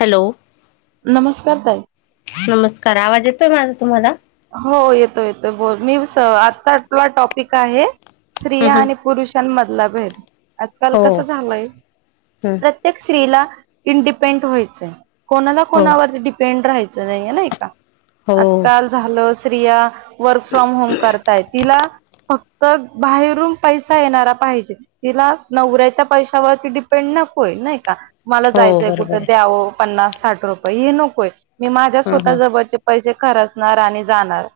Hello नमस्कार ताई. नमस्कार आवाज येतोय माझा तुम्हाला हो येतो येतो बोल मी आजचा आपला टॉपिक आहे स्त्रिया हम् हम् आणि पुरुष मधला भेद आजकाल हो कस झालय हम् प्र प्रत्येक स्त्रीला इंडिपेंडट व्हायचंय कोणाला हो कोणावरचा डिपें पेंड राहायचं नाहीय नाही का हो आजकाल झालं स्त्रिया वर्क फ्रॉम होम करताय तिला फक्त बाहेरून पैसा येणारा पाहिजे तिलाच नवऱ्याच्या पैशावरती डिपेंड नकोय नाही का? मला हो जायचंय बरोबर कुठं आहे द्यावं पन्नास साठ रुपये हे नकोय मी माझ्या हम् स्वतः हम् जवळचे पैसे खरचणार आणि जाणार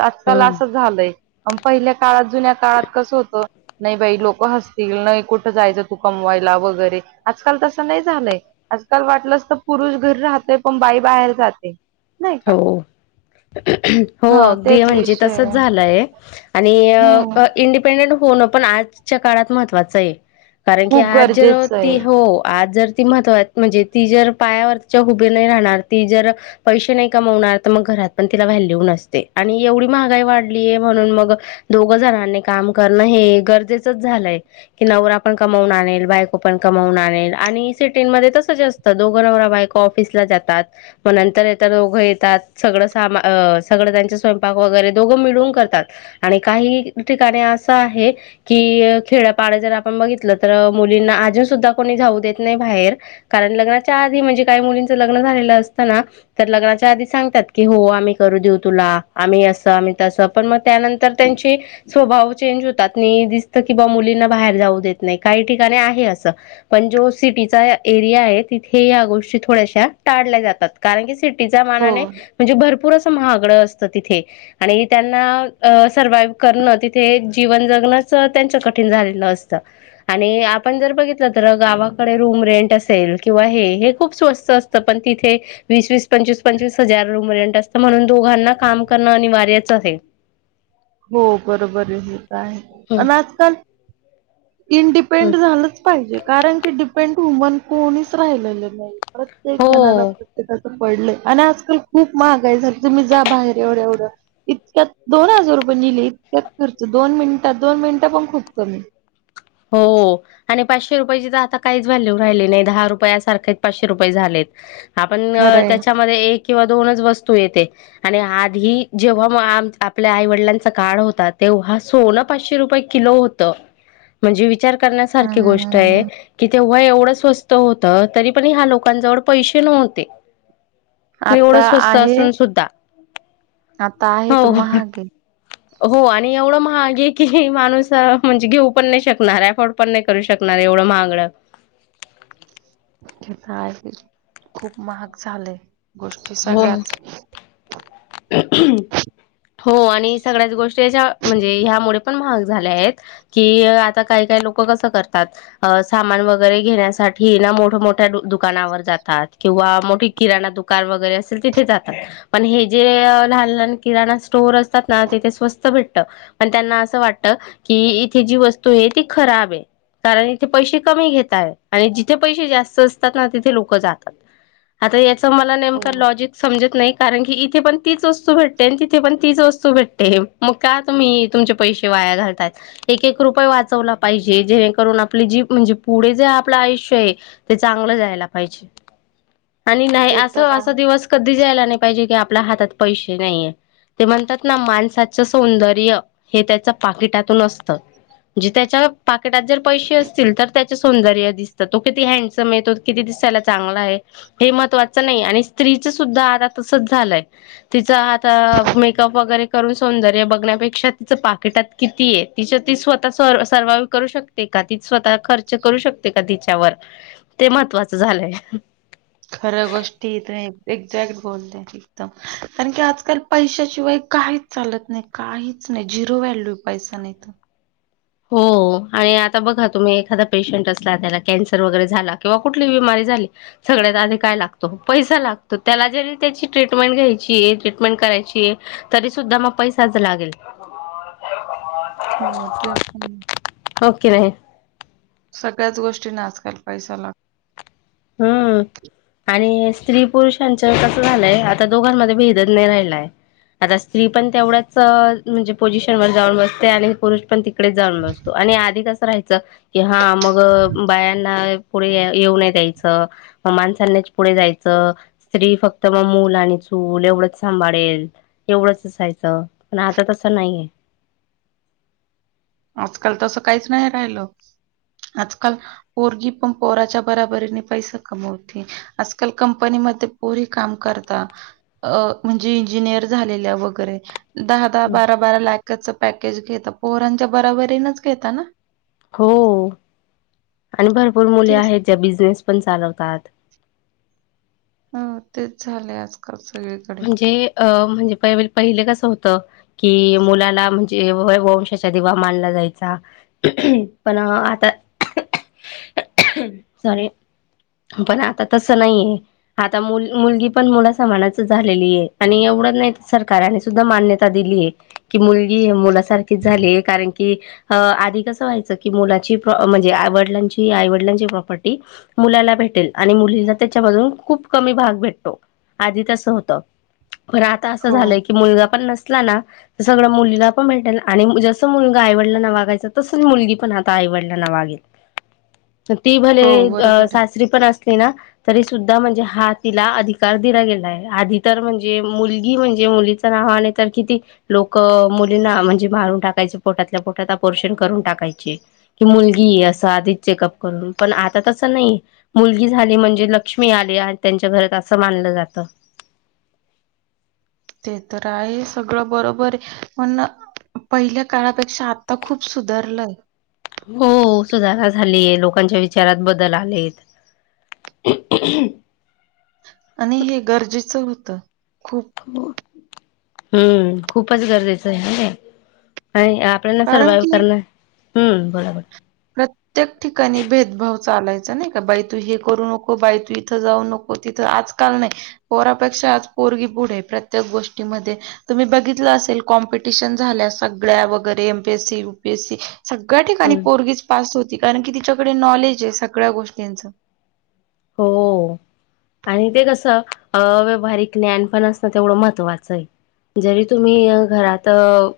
आजकाल हम् असं झालंय पहिल्या काळात जुन्या काळात कसं होतं? नाही बाई लोक हसतील नाही कुठं जायचं तू कमवायला वगैरे आजकाल तसं नाही झालंय. आजकाल वाटलंस तर पुरुष घरी राहतेय पण बाई बाहेर जाते. नाही का हो. हो हां, अगदी तेच म्हणजे विषय तसच आहे. झालंय आणि अं हं, इंडिपेंडेन्ट डिपेंडेंट होणं पण आजच्या काळात महत्त्वाचं आहे. कारण की खूप आज जर गरजेचं आहे. ती हो आज जर महतवा म्हणजे ती जर पायावरच्या हुभे नाही राहणार ती जर पैशे नाही कमवणार तर मग घरात पण तिला व्हॅल्यू नसते आणि एवढी महागाई वाढलीय म्हणून मग दोघ जणांनी काम करणं हे गरजेचंच झालंय की नवरा पण कमावून आनेल बायको पण कमावून आणेल आणि सिटीमध्ये तसं जा असत. दोघ नवरा बायको ऑफिसला जातात मग नंतर येताना घ येतात सगळं सामा सगळं त्यांचे स्वयंपाक वगैरे दोघं मिळून करतात. आणि काही ठिकाणी असं आहे. कि खेड्यापाड जर आपण बघितलं तर मुलींना अजून सुद्धा कोणी जाऊ देत नाही बाहेर. कारण लग्नाच्या आधी म्हणजे काही मुलींच लग्न झालेलं असत ना तर लग्ना ते आधी सांगतात की हो आम्ही करू देऊ तुला, आम्ही अस आम्ही तस पण मग त्यानंतर त्यांची स्वभाव चेंज होतात नीं दिसत कि बा मुलींना बाहेर जाऊ देत नाही काही ठिकाणी आहे असं पण जो सिटीचा एरिया आहे तिथे या गोष्टी थोड्याशा टाळल्या जातात कारण की सिटी तिच्या हो, मानाने म्हणजे भरपूर असं महागड असत तिथे आणि त्यांना अ सर्वाइव करणं तिथे जीवन जगणंच त्यांच कठीण झालेलं असतं. आणि आपण जर बघितलं तर गावाकडे रूम रेंट अस किंवा हे हे खूप स्वस्त असतं पण तिथे वीस वस पंचवीस पंवीस हजार रूम म्हणून दोघांना काम करणं अनिवार्यचं आहे. हो बरोबर हे तर आहे आणि आजकाल इंडिपे हम्. न्डच झालंच पाहिजे कारण की डिपेंड वुमन कोणीच राहिलेलं नाही. प्रत्येक जणाला हो प्रत्याका पडलंय आणि आजकाल खूप महागाय झाली तुम्ही जा बाहेर एवढं एवढं इतक्यात दोन हजार रुपये निले इतक्यात खर्च, दोन मिनिटात दोन मिनिटं पण खूप कमी हो. आणि पाचशे रुपयाची तर आता काहीच व्हॅल्यू राहिली नाही दहा रुपया सारखेच पाचशे रुपये झालेत. आपण खरंय. त्याच्यामध्ये एक किंवा दोनच वस्तू येते. आणि आधी जेव्हा म आपल्या आई वडिलांचा काळ होता तेव्हा सोनं पाचशे रुपये किलो होत म्हणजे विचार करण्यासारखी गोष्ट आहे. अं, की तेव्हा एवढं स्वस्त होत तरी पण ह्या लोकांजवळ पैसे नव्हते. आता एवढं स्वस्त आहे, असून सुद्धा आता आहे हो त महागे हो आणि एवढं महागे की माणूस म्हणजे घेऊ पण नाही शकणार आहे फड अफर्ड पण नाही करू शकणार एवढं महागड हेता आहे खूप महाग झालंय गोष्टी हो सगळ्याच हो आणि सगळ्याच गोष्टी याच्या म्हणजे ह्यामुळे पण महाग झाल्या आहेत. कि आता काही काही लोक कसं करतात. अ सामान वगैरे घेण्यासाठी ना मोठ मोठ्या दुकानावर जातात किंवा मोठी किराणा दुकान वगैरे असेल तिथे जातात पण हे. जे लहान लहान किराणा स्टोअर असतात ना तेथे स्वस्त भेटत. पण त्यांना असं वाटत की इथे जी वस्तू आहे ती खराब आहे. कारण इथे पैसे कमी घताय आणि जिथे पैसे जास्त असतात ना तिथे लोक जातात. आता याच मला नेमक हो लॉजिक समजत नाही कारण की इ तिथे पण तीच वस्तू भेटते आणि तिथे पण तीच वतू भेटते मग का तुम्ही तुमचे पैसे वाया घालतायात. एक एक रुपये वाचवला पाहिजे जेणेकरून आपली जी म्हणजे पुढे जे आपलं आयुष्य आहे. ते चांगलं जायला पाहिजे. [unintelligible] आणि नाही ते तर असं असा आहे. दिवस कधी जायला नाही पाहिजे की आपल्या हातात पैसे नाहीये. ते म्हणतात ना माणसाचं सौंदर्य हे त्याच पाकिटातून असतं. म्हे त्याच्या पाकेटात जर पैसे असतील तर त्याचे सौंदर्य दिसतं तो किती हँडसम येतो. किती दिसायला चांगलं आहे हे महत्त्वाचं नाही आणि स्त्रीच सुद्धा आता तसच झालंय. तिचं आता मेकअप वगैरे करून सौंदर्य बघण्यापेक्षा तिचं पाकिटात किती आहे तिच्या ती स्वतः स सर्वा करू शकते. तेका तीच स्वतः खर्च करू शकते का तिच्यावर ते महत्वाचं झालंय. खऱ्या गोष्टीथ नाही एक्झॅक्ट बोलते. एकदम कारण की आजकाल पैशाशिवाय काहीच चालत नाही काहीच नाही झिरो व्हॅल्यू. पैसा नाही तर हो आणि आता बघा तुम्ही एखादा पेशंट असला त्याला कॅन्सर वगैरे झाला किंवा कुठली बिमारी झाली. सगळ्यात आधी काय लागतो पैसा लागतो त्याला जरी त्याची ट्रीटमेंट घ्यायची आहे ट्रीटमेंट करायची आहे. तरी सुद्धा मग पैसाच लागेल. हो ते पण होक नाही आहे. सगळ्याच गोष्टीना आजकाल पैसा लागतो. हम्म. आणि स्त्री पुरुषांच कसं झालंय आता दोघांमध्ये भेदत नाही राहिलाय. आता स्त्री पण तेवढ्याच म्हणजे पोजिशन वर जाऊन बसते आणि पुरुष पण त तडे जाऊन बसतो आणि आधी कसं राहायचं. कि हा मग बायांना पुढे येऊ न यायचं. मानसलण्याच पुढे जायचं. स्त्री फक्त मग मूल आणि चूल एवढंच सांभाळेल. एवढंच असायचं पण आता तसं नाहीय आजकाल तसं काहीच नाही राहिलं आजकाल पोरगी पण पोराच्या बराबरीने पैसा कमवते आजकाल कंपनीमध्ये पोरी काम करत अ म्हणजे इंजिनिअर झालेल्या वगैरे दहा दहा बारा बारा लॅखच पॅकेज घेता पोहरांच्या बराबरीनच घेता ना हो आणि भरपूर मुले तेच आहेत ज्या बिझनेस पण चालवतात हो तेच झाले आजकाल क स एकेत म्हणजे अ म्हणजे प पहिले कसं होतं की मुलाला म्हणजे ज वंशाचा दिवा मानला जायचा पण आता सरी पण आता तसं नाहीये आता मुल मुलगी पण मुला स म्हणच झा एवढ नाही सरकार सुा मान्यता दिली आहे क मुली ारच झाले कारण की आधी कसं व्हायचं की मुलाची म्हणजे आवडिलांची आईवडिलांची प्रॉपर्टी मुलाला भेटेल आणि मुली त्याच्यामधून खूप कमी भाग भेटतो आधी त होत पण आता असं हो, झालं की मुलगा पण नसला ना तर सगळं मुलीला पण भेटेल आणि जसं मुलगा आईवडलांना वागायचं तसंच मुलगी पण आता आईवडलां ना वागेल [inaudible] ती भले हो, बरोबर आहे. सासरी पण असली ना तरी सुद्धा म्हणजे हा तिला अधिकार दिला गेला आहे. आधी तर म्हणजे मुलगी म्हणजे मुलीचं नाव आण तर किती लोक मुलींना म्हणजे मारून टाकायचे पोटातल्या पोटातपोर्शन करून टाकायचे की मुलगी आहे असं आधीच चेकअप करून पण आता तसं नाही मुलगी झाली म्हणजे लक्ष्मी आली आणि त्यांच्या घरात असं मानलं जात ते तर आहे सगळं बरोबर आहे पण पहिल्या काळापेक्षा आता खूप सुधारलंय हो सुधारणा झालीय लोकांच्या विचारात बदल आलेत ह आणि हे गरजेचं होतं खूप हम्म खूपच गरजेचं आहे आणि आपल्याना कारण सर्वाइव की करणं बोला ब प्रत्येक ठिकाणी भेदभाव चालायचं नाही का बाई तु हे करू नको बाई तू इथं जाऊ नको तिथं आजकाल नाही पोरापेक्षा आज पोरगी पुढ आहे प्रत्येक गोष्टीमध्ये तुम्ही बघितलं असेल कॉम्पिटिशन झाल्या सगळ्या वगैरे एमपीएससी युपीएससी सगळ्या ठिकाणी हम्म पोरगीज पास होती कारण की तिच्याकडे नॉलेज आहे सगळ्या गोष्टींच हो आणि ते कसं व्यावहारिक ज्ञानपणा असणं तेवढं महत्त्वाचं आहे जरी तुम्ही घरात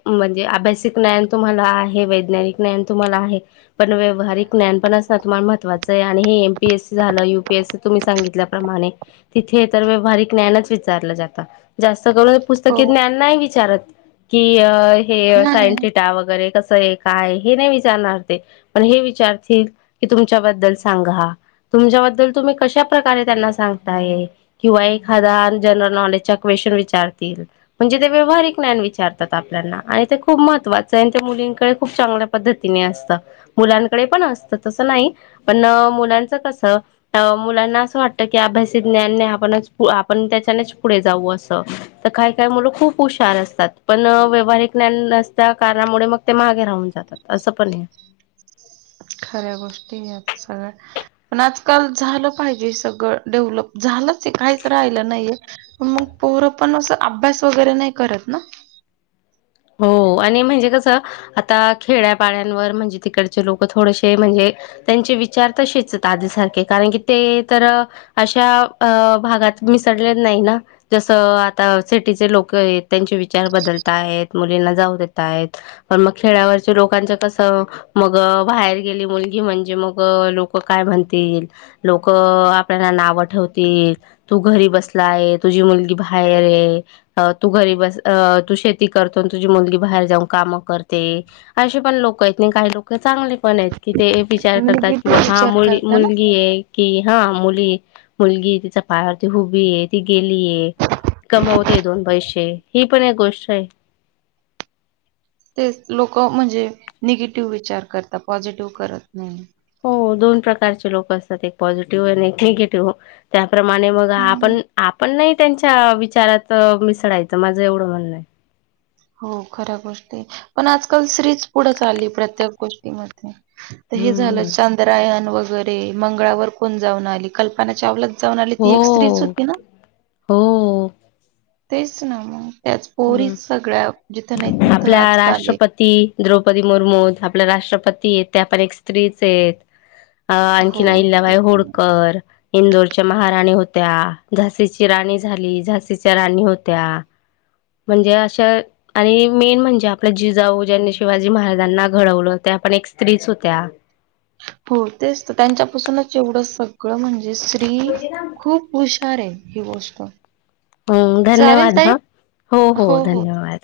म्हणजे अभ्यासिक ज्ञान तुम्हाला आहे वैज्ञानिक हे ज्ञान तुम्हाला आहे पण व्यवहारिक ज्ञान तुम्हाला असणं महत्वाचं आहे हे एम पीसी झालं तुम्ही सगितल्या प्रमाणे तिथे तर व्यवहारिक ज्ञान विचार जात? जास्त करून हो पुस्तकी ज्ञान नाही विचारत की हे नाही सायंटि वगैरे कसं आहे काय हे नाही विचारणार ते पण हे विचारतील की तुमच्याबद्दल सांगा तुमच्याबद्दल तुम्ही कशा प्रकारे त्यांना सांगताय. किंवा एक हजार जनरल नॉलेजच्या क्वेश्चन विचारतील म्हणजे ते व्यवहारिक ज्ञान विचारतात आपल्याला आणि ते खूप महत्त्वाचं आहे त्या मुलींकडे खूप चांगलं. पद्धतीने असत मुलांकडे पण असत तस नाही पण मुलांच कसं मुलांना असं वाटतं की अभ्यास ज्ञानने आपणच आपण त्याच्यानेच पुढे जाऊ असं. तर काय काय मुलं खूप हुशार असतात पण व्यावहारिक ज्ञान न त्या कारणामुळे मग ते माहागे राहून जातात असं पण आहे. खऱ्या गोष्टी या सगळ्या. पण आजकाल झालं पाहिजे सगळं डेव्हलप झालंच काहीच राहिलं नाहीये. मग पोरं पण अस अभ्यास वगैरे नाही करत ना. हो आणि म्हणजे कसं आता खेड्यापाड्यांवर म्हणजे तिकडचे लोक थोडेसे म्हणजे त्यांचे विचार तसेच आधीसारखे कारण की ते तर अशा अ भागात मिसळलेल नाही ना- जसं आता सिटीचे लोक आहेत त्यांचे विचार बदलत आहेत मुलींना जाऊ देत आहेत. पण मग खेळावरचे लोकांच कसं मग बाहेर गेली मुलगी म्हणजे मग लोक काय म्हणतील लोक आपल्याला नाव ठेवतील तू घरी बसला आहे तुझी मुलगी बाहेर आहे तू घरी बस तू शेती करतो तुझी मुलगी बाहेर जाऊन काम करते असे पण लोक आहेत नाही काही लोक चांगले पण आहेत. कि ते विचार म्हणजे करतात की बा किती हा विचार मुल करता ना मुलगी आहे. कि हा मुली मुलगी तिच्या पायावरती हुभी आहे ती गेलीय. कमावते दोन पैसे ही पण एक गोष्ट आहे. ते लोक म्हणजे निगेटिव्ह विचार करतात पॉझिटिव्ह करत नाही. हो दोन प्रकारचे लोक असतात एक पॉझिटिव्ह आणि एक निगेटिव्ह त्याप्रमाणे मग हम्म. आपण आपण नाही त्यांच्या विचारात मिसळायचं माझं एवढं म्हणणं आहे. हो खऱ्या गोष्टी, पण आजकाल स्त्रिच पुढं चालली प्रत्येक गोष्टीमध्ये. तर हे झालं हम्म, चांंद्रायन वगैरे मंगळावर कोण जाऊन आली कल्पना चावला. हो हो. तेच ना मग, त्याच पोरी हम्म. सगळ्या जिथं नाही तिथं आपल्या आजकाल ये. राष्ट्रपती द्रौपदी मुर्मू आपल्या राष्ट्रपती आहेत. त्या पण एक स्त्रीच आहेत. अ आणखीन हो. अहिल्याबाई तेच ना. होडकर. इंदोरच्या महाराणी होत्या. झाशीची राणी झाली झाशीच्या राणी होत्या. म्हणजे अशा. आणि मेन म्हणजे, आपलं जिजाऊ ज्यांनी शिवाजी महाराजांना घडवलं त्या आपण एक स्त्रीच होत्या. हो तेच तर त्यांच्यापासूनच एवढं, सगळं म्हणजे स्त्री खूप. हुशार आहे ही गोष्ट. हम् चालेल धन्यवाद ताई ह, हो हो धन्यवाद.